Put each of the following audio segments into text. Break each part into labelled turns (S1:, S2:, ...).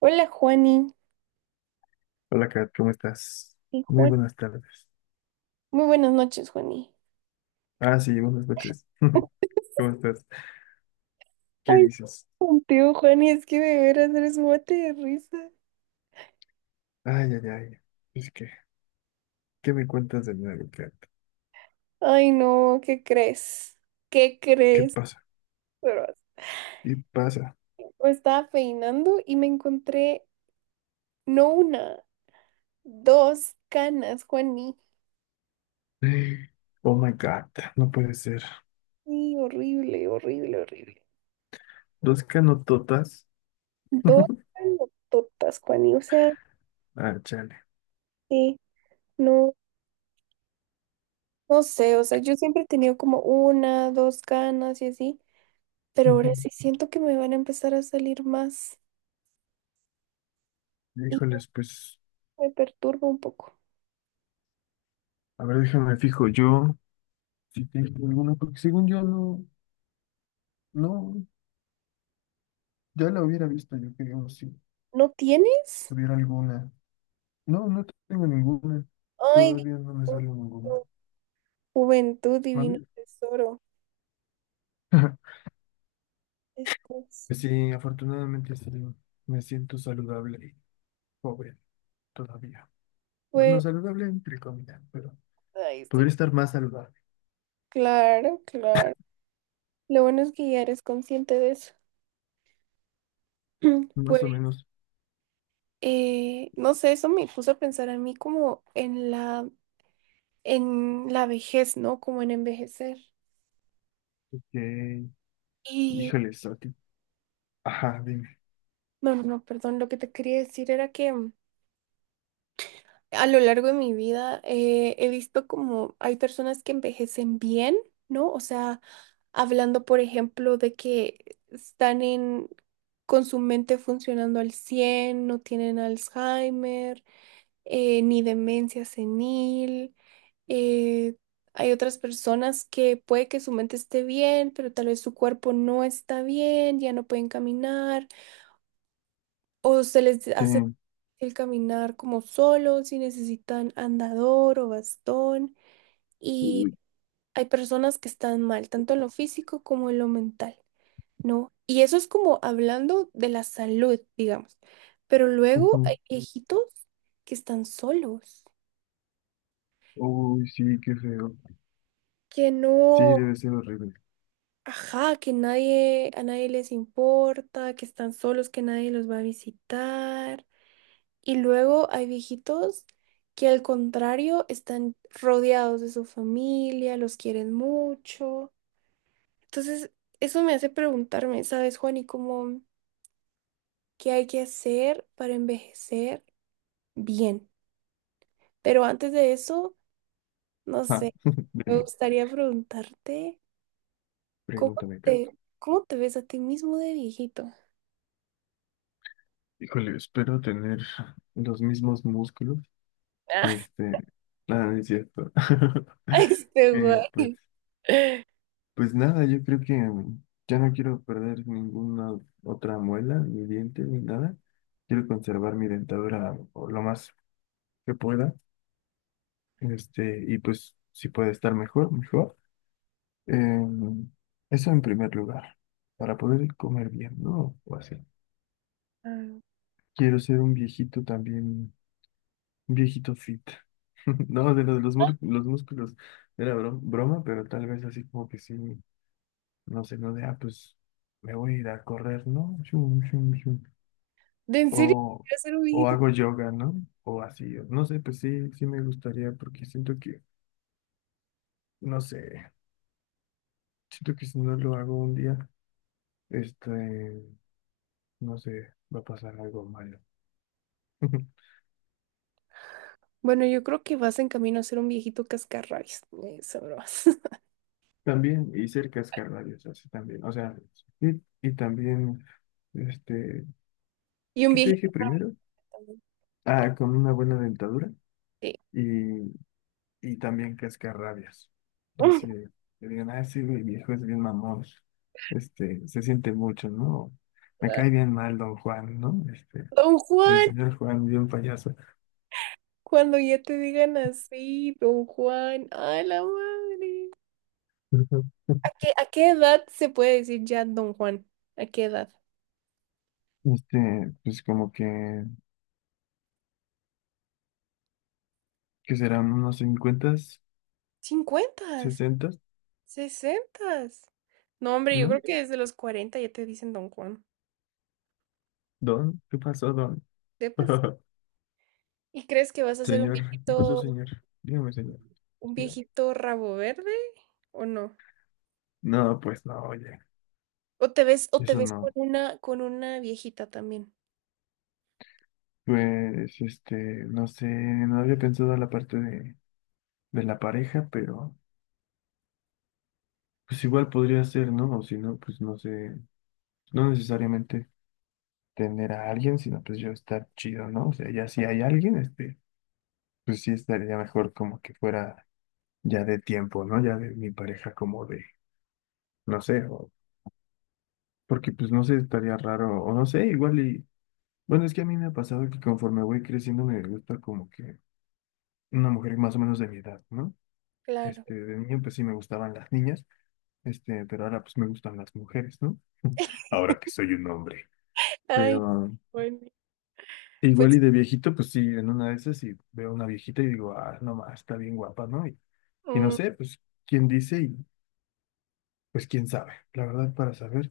S1: Hola, Juani.
S2: Hola, Kat, ¿cómo estás?
S1: Sí,
S2: Muy
S1: Juan.
S2: buenas tardes.
S1: Muy buenas noches, Juani.
S2: Ah, sí, buenas noches. ¿Cómo estás? ¿Qué
S1: Ay,
S2: dices?
S1: contigo, Juani, es que de veras eres un mate de risa.
S2: Ay, ay, ay. Es que, ¿qué me cuentas de nuevo, Kat?
S1: Ay, no, ¿qué crees? ¿Qué
S2: ¿Qué
S1: crees?
S2: pasa?
S1: Pero
S2: ¿Qué pasa?
S1: me estaba peinando y me encontré no una, dos canas, Juani.
S2: Oh my God, no puede ser.
S1: Sí, horrible, horrible, horrible.
S2: Dos canototas.
S1: Dos canototas, Juani. O sea,
S2: Ah, chale.
S1: sí, no, no sé, o sea, yo siempre he tenido como una, dos canas y así. Pero ahora
S2: Ujú.
S1: sí siento que me van a empezar a salir más y
S2: Híjoles, pues,
S1: me perturba un poco.
S2: a ver, déjame fijo yo si tengo alguna, porque según yo no, no, ya la hubiera visto yo, creo, si,
S1: ¿No
S2: si
S1: tienes?
S2: tuviera alguna. No, no tengo ninguna.
S1: Ay,
S2: Todavía no me
S1: Dios,
S2: sale ninguna.
S1: juventud, divino
S2: ¿Mande?
S1: tesoro. Esto es,
S2: Pues sí, afortunadamente sí, me siento saludable y joven todavía. Bueno,
S1: pues,
S2: saludable entre comillas, pero
S1: ay, estoy...
S2: podría estar más saludable,
S1: Claro, claro. Lo bueno es que ya eres consciente de eso.
S2: más o
S1: Pues,
S2: menos.
S1: no sé, eso me puso a pensar a mí como en en la vejez, ¿no? Como en envejecer.
S2: Que,
S1: Y,
S2: híjole, Soti. Ajá, dime.
S1: no, no, no, perdón, lo que te quería decir era que a lo largo de mi vida he visto como hay personas que envejecen bien, ¿no? O sea, hablando, por ejemplo, de que están con su mente funcionando al cien, no tienen Alzheimer, ni demencia senil. eh, hay otras personas que puede que su mente esté bien, pero tal vez su cuerpo no está bien, ya no pueden caminar o se les
S2: Sí.
S1: hace el caminar como solo, si necesitan andador o bastón. Y
S2: Uy,
S1: hay personas que están mal, tanto en lo físico como en lo mental, ¿no? Y eso es como hablando de la salud, digamos. Pero luego
S2: ujú.
S1: hay viejitos que están solos,
S2: Uy, sí, qué feo.
S1: que
S2: Sí,
S1: no,
S2: debe ser horrible.
S1: ajá, que nadie, a nadie les importa, que están solos, que nadie los va a visitar. Y luego hay viejitos que al contrario están rodeados de su familia, los quieren mucho. Entonces, eso me hace preguntarme, ¿sabes, Juan? Y cómo, ¿qué hay que hacer para envejecer bien? Pero antes de eso, no
S2: Ajá,
S1: sé, me
S2: dime,
S1: gustaría preguntarte, ¿cómo
S2: pregúntame, Kat.
S1: ¿cómo te ves a ti mismo de viejito?
S2: Híjole, espero tener los mismos músculos. Este, nada, no es cierto.
S1: Ah, este güey.
S2: Que pues pues nada, yo creo que ya no quiero perder ninguna otra muela, ni diente, ni nada. Quiero conservar mi dentadura o lo más que pueda. Y pues si puede estar mejor, mejor. Em, eso en primer lugar, para poder comer bien, ¿no? O así.
S1: Ah,
S2: Quiero ser un viejito también, un viejito fit. No, de los músculos era broma, pero tal vez así como que sí, no sé, no de, ah, pues me voy a ir a correr, ¿no?
S1: ¿de en serio
S2: O,
S1: quieres ser un
S2: o
S1: viejito?
S2: hago yoga, ¿no? O así, o no sé, pues sí, sí me gustaría porque siento que, no sé, siento que si no lo hago un día, este, no sé, va a pasar algo malo.
S1: Bueno, yo creo que vas en camino a ser un viejito cascarrabias. Sabrás.
S2: También hice el cascanueces, así también, o sea, y también, este,
S1: Y un
S2: ¿qué te
S1: viejito
S2: dije primero?
S1: también.
S2: Ah, con una buena dentadura
S1: Sí.
S2: y y también cascarrabias. Así de, que digan, ah, sí, güey, viejo es bien mamón, se siente mucho, ¿no? Me cae bien mal don Juan, ¿no?
S1: Don
S2: O el
S1: Juan,
S2: señor Juan, bien payaso.
S1: cuando ya te digan así, Don Juan, a la madre.
S2: Ujú.
S1: ¿A qué edad se puede decir ya Don Juan? ¿A qué edad?
S2: Pues como que serán unos 50
S1: ¿Cincuentas?
S2: 60,
S1: ¿Sesentas? No, hombre, yo creo
S2: ¿no?
S1: que desde los 40 ya te dicen Don Juan.
S2: Don, ¿qué pasó, don?
S1: ¿Sepas? ¿Y crees que vas a ser un
S2: Señor, ¿qué pasó, señor? Dígame, señor,
S1: un
S2: dígame.
S1: viejito rabo verde o no?
S2: No, pues no, oye,
S1: O te
S2: eso
S1: ves con
S2: no.
S1: con una viejita también.
S2: Pues, no sé, no había pensado la parte de la pareja, pero pues igual podría ser, ¿no? O si no, pues no sé, no necesariamente tener a alguien, sino pues yo estar chido, ¿no? O sea, ya si hay alguien, pues sí estaría mejor como que fuera ya de tiempo, ¿no? Ya de mi pareja como de, no sé, o porque pues no sé, estaría raro, o no sé, igual y, bueno, es que a mí me ha pasado que conforme voy creciendo me gusta como que una mujer más o menos de mi edad, ¿no?
S1: Claro.
S2: De niño pues sí me gustaban las niñas, pero ahora pues me gustan las mujeres, ¿no? Ahora que soy un hombre.
S1: Ay,
S2: Pero
S1: bueno,
S2: igual y
S1: pues,
S2: de viejito, pues sí, en una de esas y veo una viejita y digo, ah, no más, está bien guapa, ¿no? Y no
S1: mm,
S2: sé, pues quién dice y pues quién sabe. La verdad, para saber,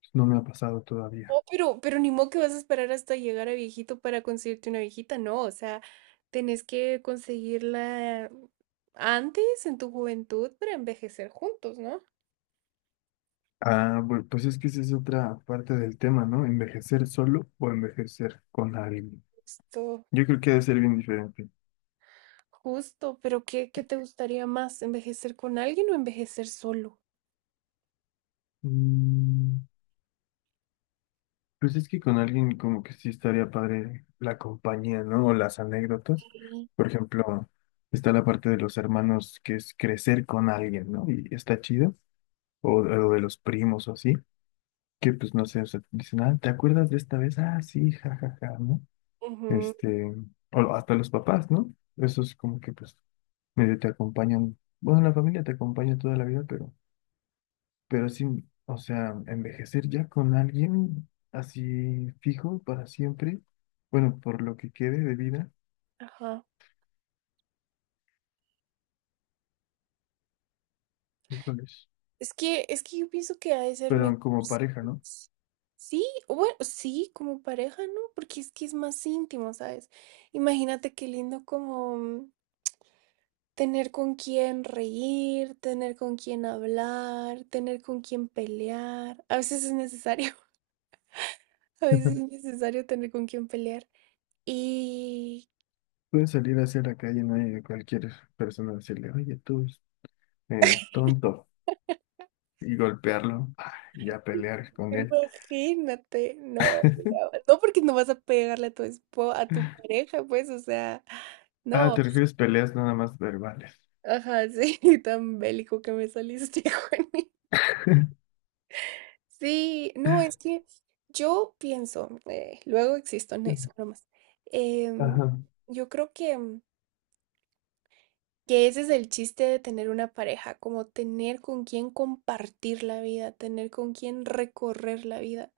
S2: pues, no me ha pasado todavía.
S1: oh, pero ni modo que vas a esperar hasta llegar a viejito para conseguirte una viejita, no, o sea, tenés que conseguirla antes, en tu juventud, para envejecer juntos, ¿no?
S2: Ah, bueno pues es que esa es otra parte del tema, ¿no? Envejecer solo o envejecer con alguien.
S1: Justo,
S2: Yo creo que ha de ser bien diferente.
S1: justo, pero ¿qué te gustaría más? ¿Envejecer con alguien o envejecer solo?
S2: Mm, pues es que con alguien como que sí estaría padre la compañía, ¿no? O las anécdotas.
S1: Sí.
S2: Por ejemplo, está la parte de los hermanos que es crecer con alguien, ¿no? Y está chido. O de los primos o así, que pues no sé, o sea, dicen, ah, ¿te acuerdas de esta vez? Ah, sí, jajaja, ¿no?
S1: Ujú,
S2: Este, o hasta los papás, ¿no? Eso es como que pues medio te acompañan, bueno, la familia te acompaña toda la vida, pero sí, o sea, envejecer ya con alguien así fijo para siempre, bueno, por lo que quede de vida,
S1: ajá.
S2: híjoles,
S1: Es que yo pienso que ha de ser mejor.
S2: pero como pareja, ¿no?
S1: ¿Sabes? Sí, o bueno, sí, como pareja, ¿no? Porque es que es más íntimo, ¿sabes? Imagínate qué lindo como mm, tener con quién reír, tener con quién hablar, tener con quién pelear. A veces es necesario, a veces es necesario tener con quién pelear. Y
S2: Puedes salir hacia la calle, no hay cualquier persona decirle, oye, tú, tonto, y golpearlo, ah, y ya pelear con él.
S1: imagínate, no, porque no vas a pegarle a tu esposa, a tu pareja, pues, o sea,
S2: Ah,
S1: no.
S2: te refieres peleas nada más verbales.
S1: Ajá, sí, tan bélico que me saliste, Juani. Sí, no, es que yo pienso, luego existo en eso, bromas. em,
S2: Ajá.
S1: yo creo que, mm, que ese es el chiste de tener una pareja, como tener con quién compartir la vida, tener con quién recorrer la vida,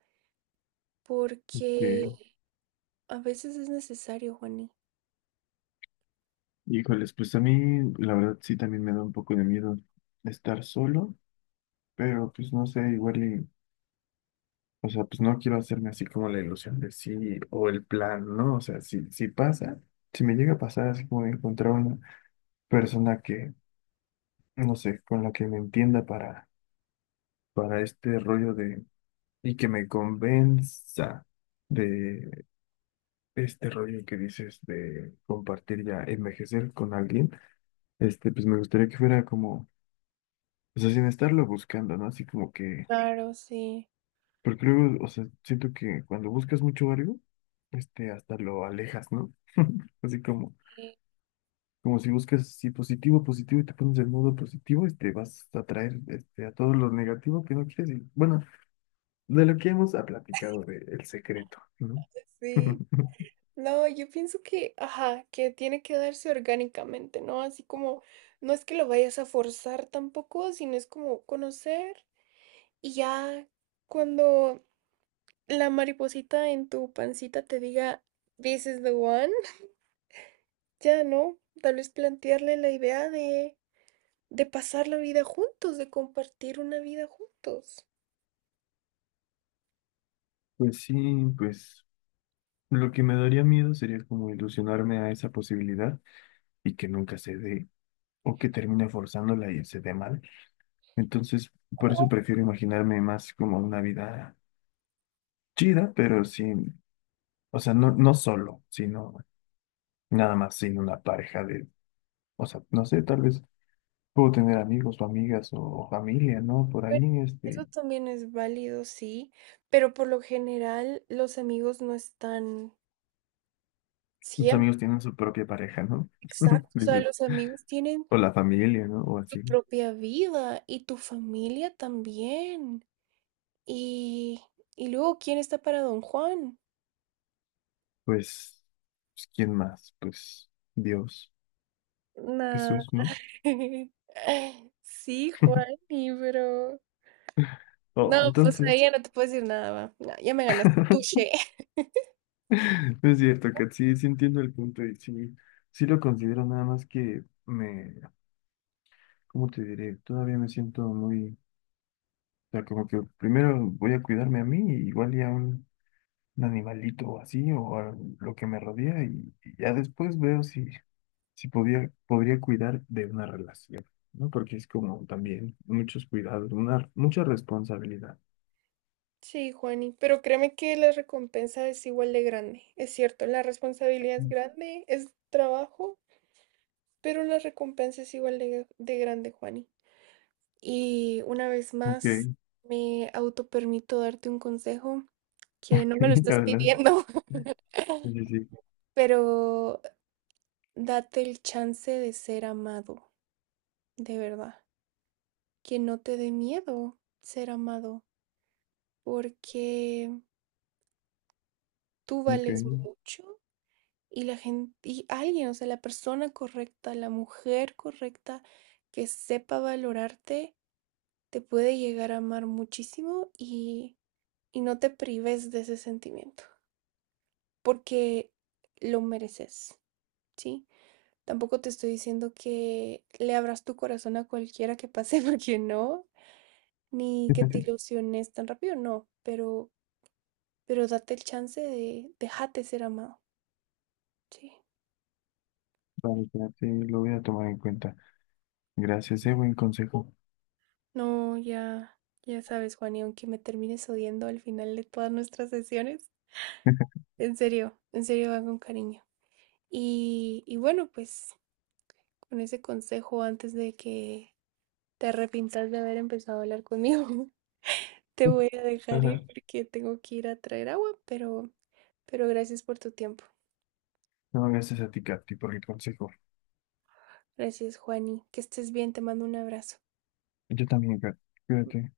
S1: porque
S2: Que,
S1: a veces es necesario, Juani.
S2: híjoles, pues a mí la verdad sí también me da un poco de miedo estar solo, pero pues no sé, igual y o sea, pues no quiero hacerme así como la ilusión de sí o el plan, ¿no? O sea, si pasa, si me llega a pasar así como de encontrar una persona que, no sé, con la que me entienda para este rollo de, y que me convenza de este rollo que dices de compartir ya envejecer con alguien, pues me gustaría que fuera como, o sea, sin estarlo buscando, ¿no? Así como que
S1: Claro, sí.
S2: porque luego, o sea, siento que cuando buscas mucho algo, hasta lo alejas, ¿no? Así como, como si buscas si positivo, positivo y te pones en modo positivo, vas a atraer este, a todo lo negativo que no quieres. Y, bueno, de lo que hemos platicado de el secreto, ¿no?
S1: Sí. No, yo pienso que, ajá, que tiene que darse orgánicamente, ¿no? Así como, no es que lo vayas a forzar tampoco, sino es como conocer y ya cuando la mariposita en tu pancita te diga, this is the one, ya, ¿no? Tal vez plantearle la idea de pasar la vida juntos, de compartir una vida juntos.
S2: Pues sí, pues lo que me daría miedo sería como ilusionarme a esa posibilidad y que nunca se dé, o que termine forzándola y se dé mal. Entonces, por eso
S1: Oh,
S2: prefiero imaginarme más como una vida chida, pero sin, o sea, no, no solo, sino nada más sin una pareja de, o sea, no sé, tal vez puedo tener amigos o amigas o familia, ¿no? Por
S1: bueno,
S2: ahí,
S1: eso también es válido, sí, pero por lo general los amigos no están
S2: los
S1: siempre.
S2: amigos tienen su propia pareja, ¿no?
S1: Exacto, o sea,
S2: Dices,
S1: los amigos tienen
S2: o la familia, ¿no? O
S1: su
S2: así.
S1: propia vida y tu familia también. Y, y luego, ¿quién está para Don Juan?
S2: Pues, pues, ¿quién más? Pues Dios,
S1: Nah.
S2: Jesús, ¿no?
S1: Sí, Juan, pero
S2: Oh,
S1: no, pues
S2: entonces,
S1: ahí ya no te puedo decir nada, va. No, ya me ganaste.
S2: no
S1: Touché.
S2: es cierto, que sí, sí entiendo el punto y sí, sí lo considero nada más que me, ¿cómo te diré? Todavía me siento muy sea, como que primero voy a cuidarme a mí, igual y a un animalito o así, o a lo que me rodea, y ya después veo si, si podía, podría cuidar de una relación, ¿no? Porque es como también muchos cuidados, una, mucha responsabilidad.
S1: Sí, Juani, pero créeme que la recompensa es igual de grande. Es cierto, la responsabilidad es
S2: Mm.
S1: grande, es trabajo, pero la recompensa es igual de grande, Juani. Y una vez más,
S2: Ok,
S1: me autopermito darte un consejo que no me lo estás
S2: adelante.
S1: pidiendo,
S2: Sí, sí,
S1: pero date el chance de ser amado, de verdad. Que no te dé miedo ser amado, porque tú vales
S2: ok.
S1: mucho y alguien, o sea, la persona correcta, la mujer correcta que sepa valorarte, te puede llegar a amar muchísimo y no te prives de ese sentimiento. Porque lo mereces, ¿sí? Tampoco te estoy diciendo que le abras tu corazón a cualquiera que pase, porque no, ni que te ilusiones tan rápido, no, pero date el chance de, déjate ser amado, ¿sí?
S2: Vale, ya, sí, lo voy a tomar en cuenta. Gracias, buen consejo.
S1: No, ya, ya sabes, Juan, y aunque me termines odiando al final de todas nuestras sesiones, en serio va con cariño. Y bueno, pues con ese consejo antes de que te arrepintas de haber empezado a hablar conmigo. Te voy a dejar
S2: Ajá.
S1: ir porque tengo que ir a traer agua, pero gracias por tu tiempo.
S2: No, gracias a ti, Katy, por el consejo.
S1: Gracias, Juani. Que estés bien, te mando un abrazo.
S2: Yo también, Katy. Cuídate.